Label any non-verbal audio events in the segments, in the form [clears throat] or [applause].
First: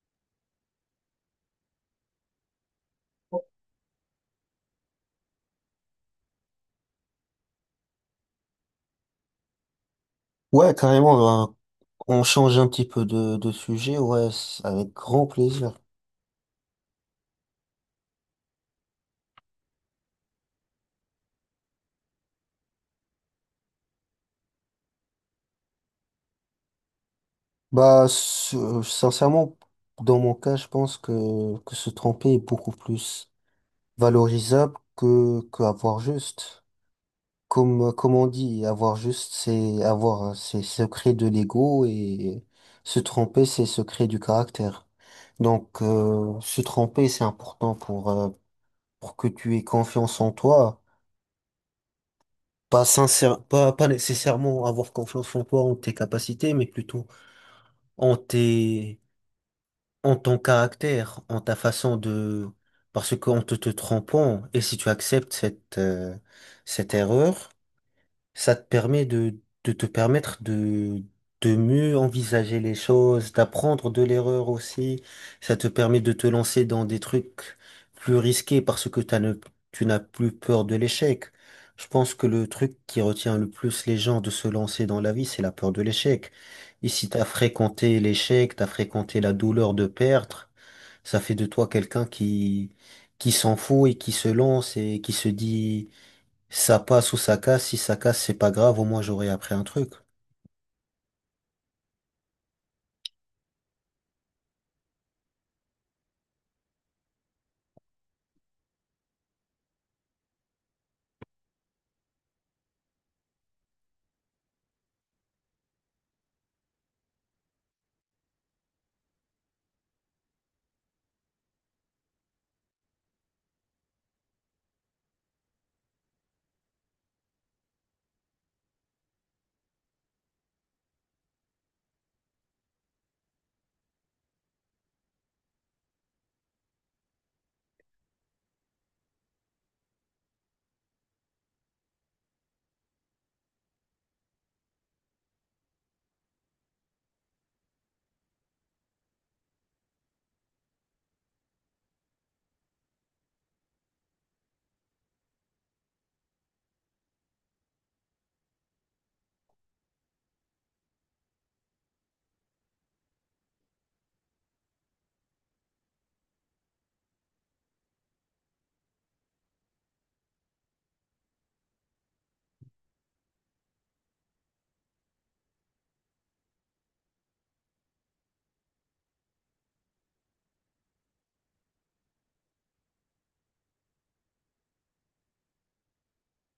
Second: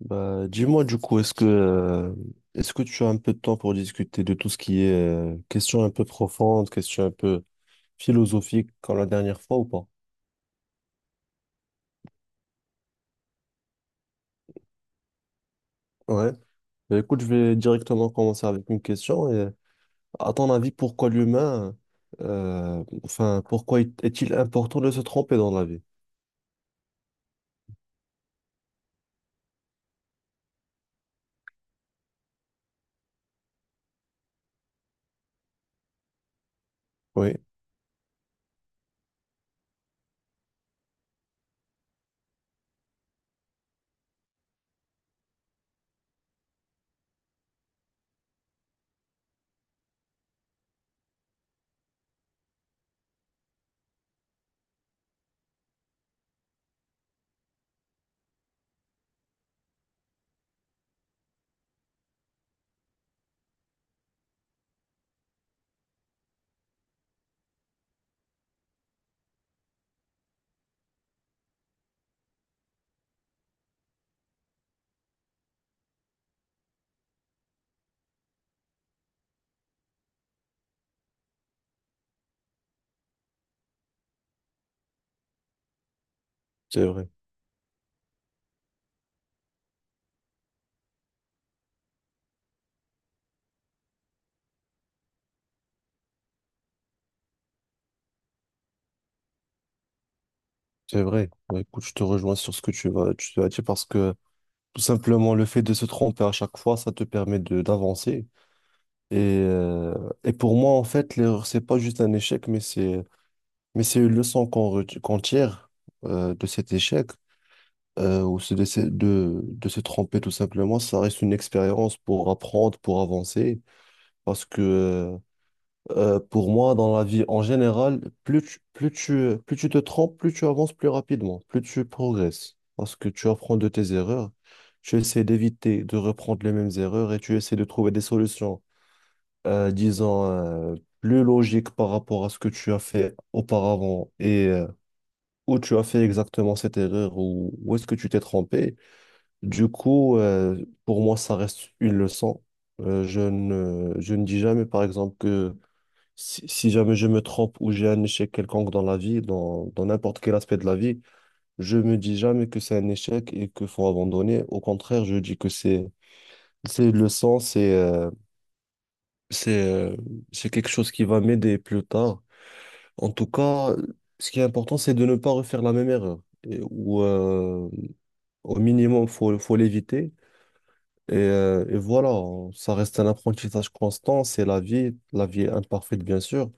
Bah, dis-moi du coup, est-ce que tu as un peu de temps pour discuter de tout ce qui est question un peu profonde, question un peu philosophique comme la dernière fois ou pas? Ouais, carrément, ben, on change un petit peu de sujet, ouais, avec grand plaisir. Ouais. Bah, écoute, je vais directement commencer avec une question. Et, à ton avis, pourquoi l'humain, enfin, pourquoi est-il important de se tromper dans la vie? Bah, sincèrement, dans mon cas, je pense que se tromper est beaucoup plus valorisable que avoir juste. Oui, Comme on dit, avoir juste, c'est avoir ses secrets de l'ego et se tromper, c'est secret du caractère. Donc, se tromper, c'est important pour que tu aies confiance en toi. Pas sincère, pas nécessairement avoir confiance en toi, en tes capacités, mais plutôt en tes en ton caractère, en ta façon de... Parce qu'en te trompant, et si tu acceptes cette, cette erreur, ça te permet de te permettre de mieux envisager les choses, d'apprendre de l'erreur aussi. Ça te permet de te lancer dans des trucs plus risqués parce que t'as ne, tu n'as plus peur de l'échec. Je pense que le truc qui retient le plus les gens de se lancer dans la vie, c'est la peur de l'échec. c'est Et si vrai, t'as fréquenté l'échec, t'as fréquenté la douleur de perdre, ça fait de toi quelqu'un qui s'en fout et qui se lance et qui se dit, ça passe ou ça casse, si ça casse, c'est pas grave, au moins j'aurai appris un truc. c'est vrai. Bah, écoute, je te rejoins sur ce que tu as dit parce que tout simplement le fait de se tromper à chaque fois, ça te permet de d'avancer. Et, euh, et pour moi, en fait, l'erreur, c'est pas juste un échec, mais c'est une leçon qu'on tire de cet échec, ou c'est de se tromper tout simplement. Ça reste une expérience pour apprendre, pour avancer. Parce que Pour moi, dans la vie en général, plus tu te trompes, plus tu avances plus rapidement, plus tu progresses. Parce que tu apprends de tes erreurs, tu essaies d'éviter de reprendre les mêmes erreurs et tu essaies de trouver des solutions disons, plus logique par rapport à ce que tu as fait auparavant et où tu as fait exactement cette erreur ou où est-ce que tu t'es trompé. Du coup, pour moi, ça reste une leçon. Je ne dis jamais, par exemple, que si jamais je me trompe ou j'ai un échec quelconque dans la vie, dans n'importe quel aspect de la vie, je me dis jamais que c'est un échec et qu'il faut abandonner. Au contraire, je dis que c'est une leçon, c'est, euh, c'est quelque chose qui va m'aider plus tard. En tout cas, ce qui est important, c'est de ne pas refaire la même erreur. Et- ou Au minimum, faut l'éviter. Et voilà, ça reste un apprentissage constant, c'est la vie. La vie est imparfaite, bien sûr.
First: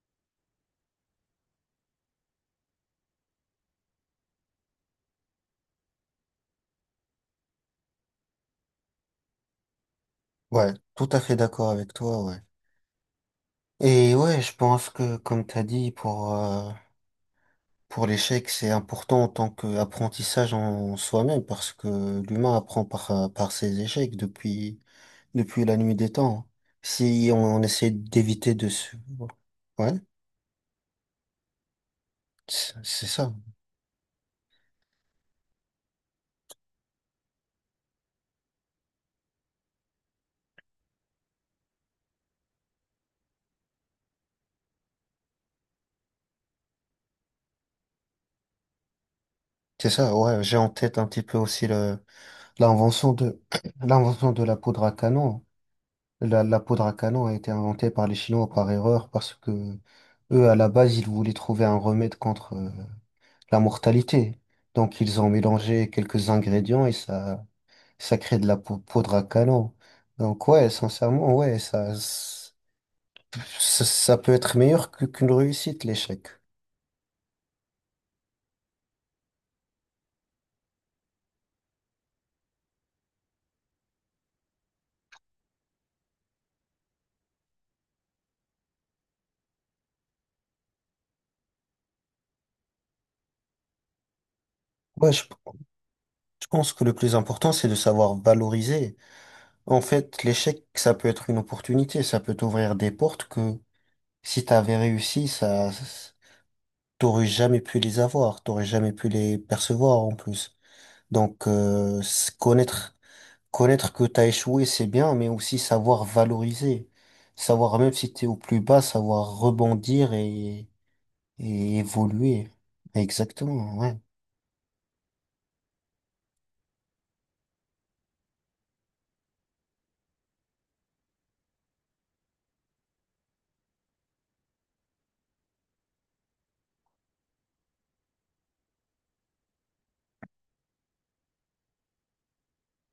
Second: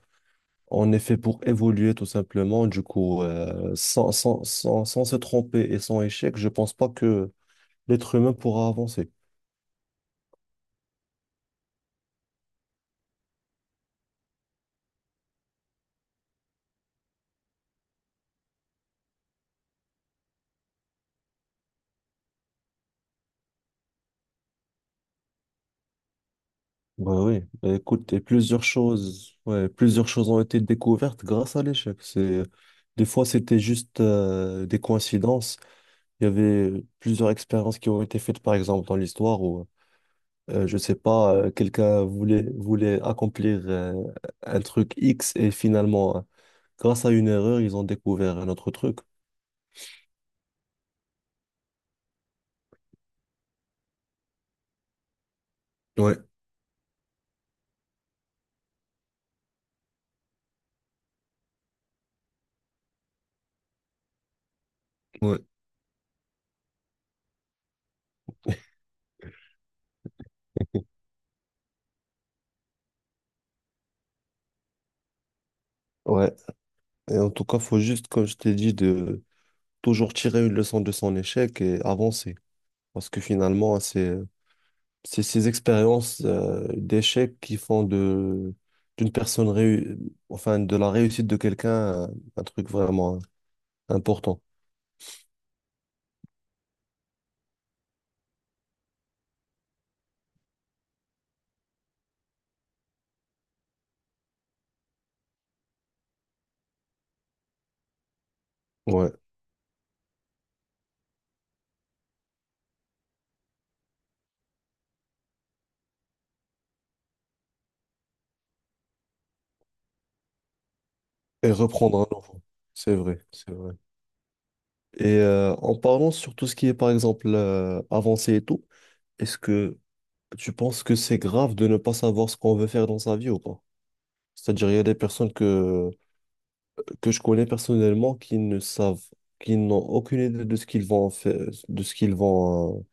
On est fait pour évoluer tout simplement. Du coup, sans se tromper et sans échec, je pense pas que l'être humain pourra avancer. Ouais, tout à fait d'accord avec toi, ouais. Et ouais, je pense que, comme t'as dit, pour l'échec, c'est important en tant qu'apprentissage en soi-même, parce que l'humain apprend par, par ses échecs depuis, depuis la nuit des temps, hein. Bah Si oui, on bah essaie écoute, et d'éviter plusieurs de se... choses, ouais, Ouais, plusieurs choses ont été découvertes grâce à l'échec. Des c'est fois, ça. c'était juste des coïncidences. Il y avait plusieurs expériences qui ont été faites, par exemple, dans l'histoire où, je sais pas, quelqu'un voulait accomplir un truc X et finalement, grâce à une erreur, ils ont découvert un autre truc. C'est ça, ouais, j'ai en tête un petit peu aussi le, l'invention de, [clears throat] l'invention de la poudre à canon. Ouais, La poudre à canon a été inventée par les Chinois par erreur parce que eux, à la base, ils voulaient trouver un remède contre la mortalité. Donc, ils ont ouais. mélangé quelques ingrédients et ça crée de la poudre à canon. Donc, ouais, sincèrement, ouais, ça peut être meilleur qu'une réussite, l'échec. Ouais. Et en tout cas, faut juste, comme je t'ai dit, de toujours tirer une leçon de son échec et avancer. Parce que finalement, c'est ces expériences d'échec qui font de, d'une personne, enfin, de la réussite de quelqu'un, un truc vraiment, hein, important. Ouais, je pense que le plus important, c'est de savoir valoriser. En fait, l'échec, ça peut être une opportunité, ça peut t'ouvrir des portes que si t'avais réussi, ça. T'aurais jamais pu les avoir, t'aurais jamais pu Ouais. les percevoir en plus. Donc connaître connaître que t'as échoué, c'est bien, mais aussi savoir valoriser, savoir même si t'es au plus bas, savoir rebondir Et et reprendre un enfant. évoluer. C'est vrai, c'est vrai. Exactement, ouais. En parlant sur tout ce qui est, par exemple, avancé et tout, est-ce que tu penses que c'est grave de ne pas savoir ce qu'on veut faire dans sa vie ou pas? C'est-à-dire, il y a des personnes que je connais personnellement qui ne savent, qui n'ont aucune idée de ce qu'ils vont faire, de ce qu'ils vont, euh,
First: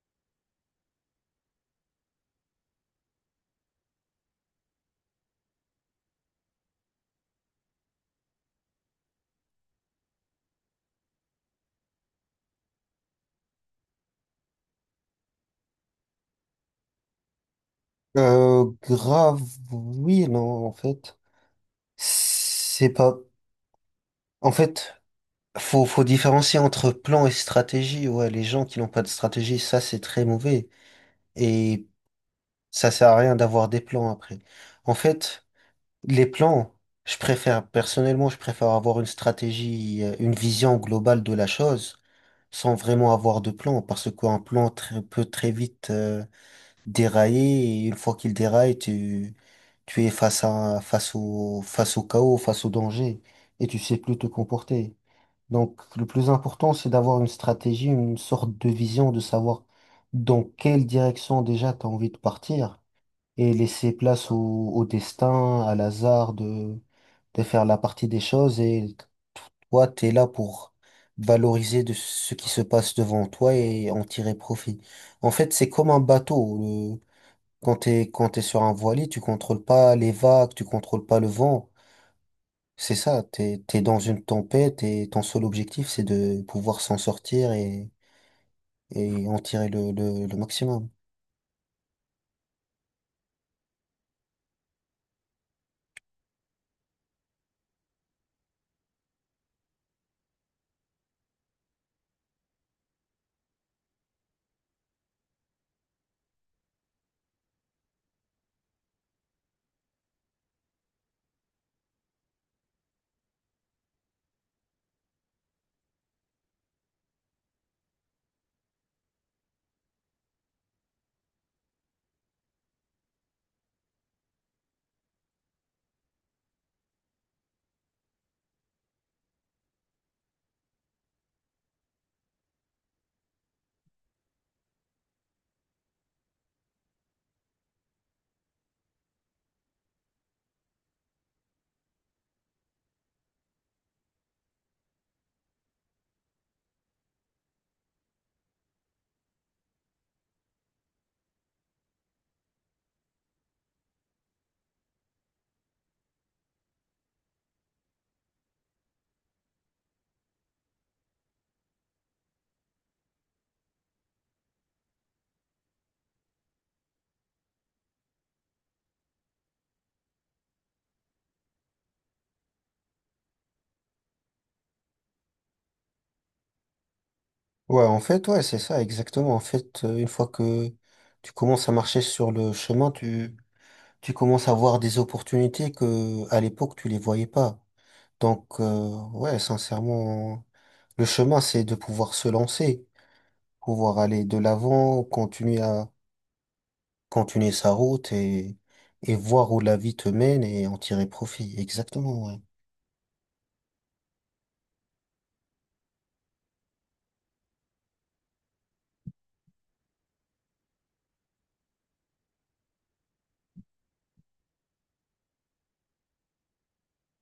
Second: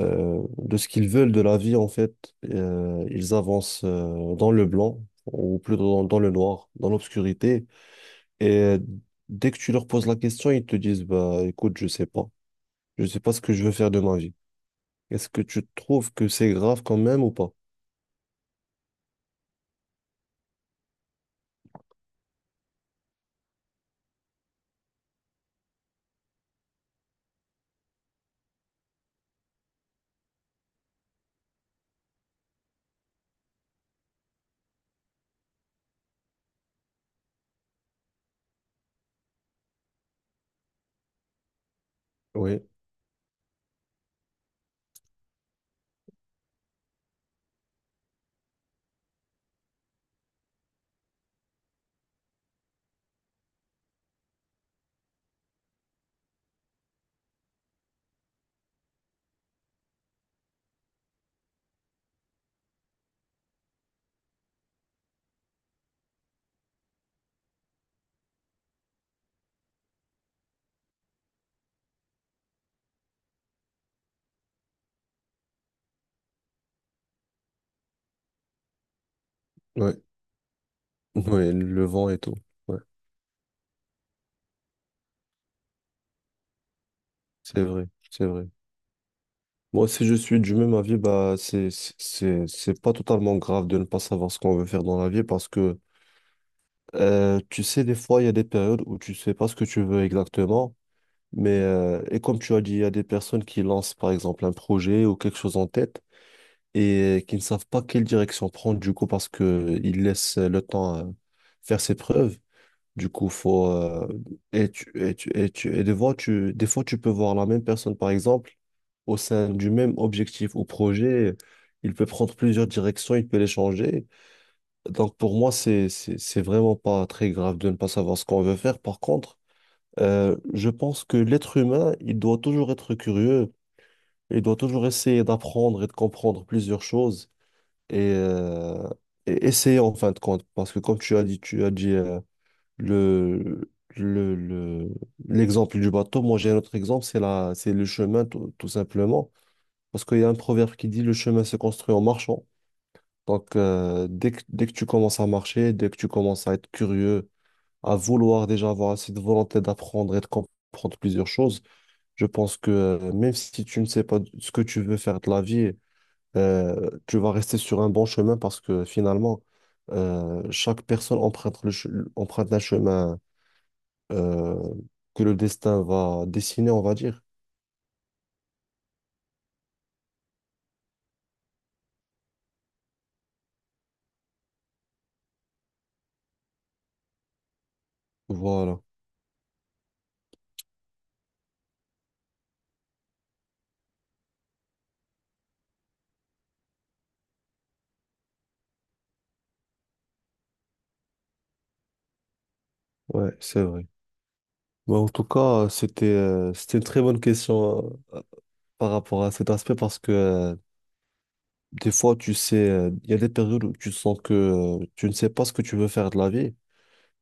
euh, de ce qu'ils veulent de la vie, en fait, ils avancent dans le blanc, ou plutôt dans le noir, dans l'obscurité. Et euh, Dès que tu leur poses la question, ils te disent, bah, écoute, je sais pas. Je sais pas ce que je veux faire de ma vie. Est-ce que tu trouves que c'est grave quand même ou pas? Grave, oui, non, en fait, c'est pas. En fait, faut différencier entre plan et stratégie. Ouais, les gens qui n'ont pas de stratégie, ça c'est très mauvais. Et ça sert à rien d'avoir des plans après. En fait, les plans, personnellement, je préfère avoir une stratégie, une vision globale de la chose, Oui, sans vraiment avoir de plan, parce qu'un peut très vite dérailler, et une fois qu'il déraille, tu es face au chaos, face au danger, et tu sais plus te comporter. Donc, le plus important, c'est d'avoir une stratégie, une sorte de vision, de savoir dans quelle direction déjà tu as envie de partir et laisser place au destin, à l'hasard de faire la partie des choses. Et toi, tu es là pour valoriser de ce qui se passe devant toi et en tirer profit. En fait, c'est comme un bateau. Le, quand t'es sur un voilier, tu contrôles oui, pas les vagues, tu contrôles [laughs] pas le oui, vent. le vent et tout. Ouais, C'est ça, t'es dans une tempête et ton seul objectif, c'est de pouvoir s'en sortir c'est vrai, c'est vrai. et en tirer Moi, si je le suis du même maximum. avis, bah, c'est pas totalement grave de ne pas savoir ce qu'on veut faire dans la vie parce que tu sais, des fois, il y a des périodes où tu sais pas ce que tu veux exactement, et comme tu as dit, il y a des personnes qui lancent par exemple un projet ou quelque chose en tête et qui ne savent pas quelle direction prendre du coup parce que ils laissent le temps faire ses preuves. Du coup, faut et tu et tu et tu et des fois tu peux voir la même personne par exemple au sein du même objectif ou projet, il peut prendre plusieurs directions, il peut les changer. Donc pour moi, c'est vraiment pas très grave de ne pas savoir ce qu'on veut faire. Par contre, je pense que l'être humain, il doit toujours être curieux, il doit toujours essayer d'apprendre et de comprendre plusieurs choses et, euh, et essayer en fin de compte. Parce que comme tu as dit le, le, le- l'exemple du bateau, moi j'ai un autre exemple, c'est le chemin tout, tout simplement. Parce qu'il y a un proverbe qui dit le chemin se construit en marchant. Donc, dès que tu commences à marcher, dès que tu commences à être curieux, à vouloir déjà avoir assez de volonté d'apprendre et de comprendre plusieurs choses, je pense que même si tu ne sais pas ce que tu veux faire de la vie, tu vas rester sur un bon chemin parce que finalement, chaque personne emprunte un chemin euh, que le destin va dessiner, on va dire. Ouais, en fait, ouais, c'est ça, exactement. En fait, une fois que tu commences à marcher sur le chemin, tu commences à voir des opportunités que, à l'époque, tu les voyais pas. Donc, Voilà, ouais, sincèrement, le chemin, c'est de pouvoir se lancer, pouvoir aller de l'avant, continuer à, continuer sa route et voir où la vie te mène et en tirer profit. Exactement, ouais. ouais, c'est vrai. Bah, en tout cas, c'était une très bonne question par rapport à cet aspect parce que... des fois, tu sais, il y a des périodes où tu sens que tu ne sais pas ce que tu veux faire de la vie.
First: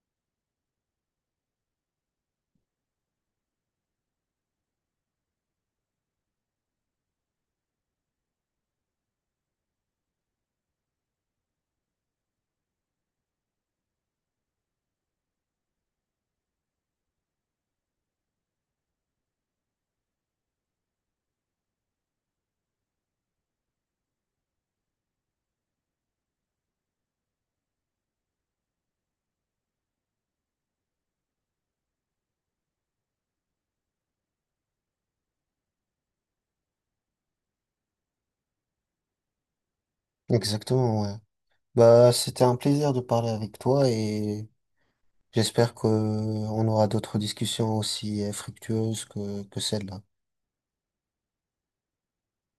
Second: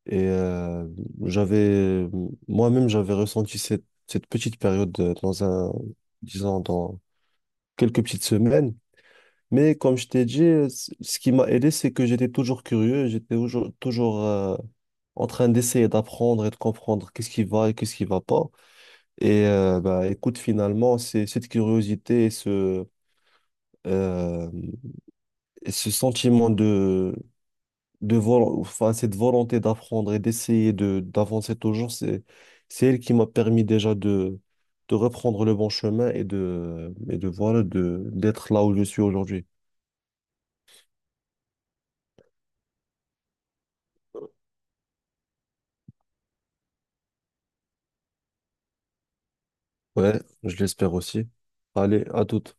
Et euh, j'avais, Moi-même, j'avais ressenti cette petite période dans un, disons, dans quelques petites semaines. Mais comme je t'ai dit, ce qui m'a aidé, c'est que j'étais toujours curieux, toujours en train d'essayer d'apprendre et de comprendre qu'est-ce qui va et qu'est-ce qui va pas. Et bah, écoute, finalement, c'est cette curiosité euh, et ce sentiment de enfin, cette volonté d'apprendre et d'essayer de d'avancer toujours, c'est elle qui m'a permis déjà de reprendre le bon chemin et de voilà de d'être là où je suis aujourd'hui. Exactement, ouais. Bah, c'était un plaisir de parler avec toi et j'espère que on aura d'autres discussions aussi fructueuses que celle-là. Ouais, je l'espère aussi. Allez, à toute.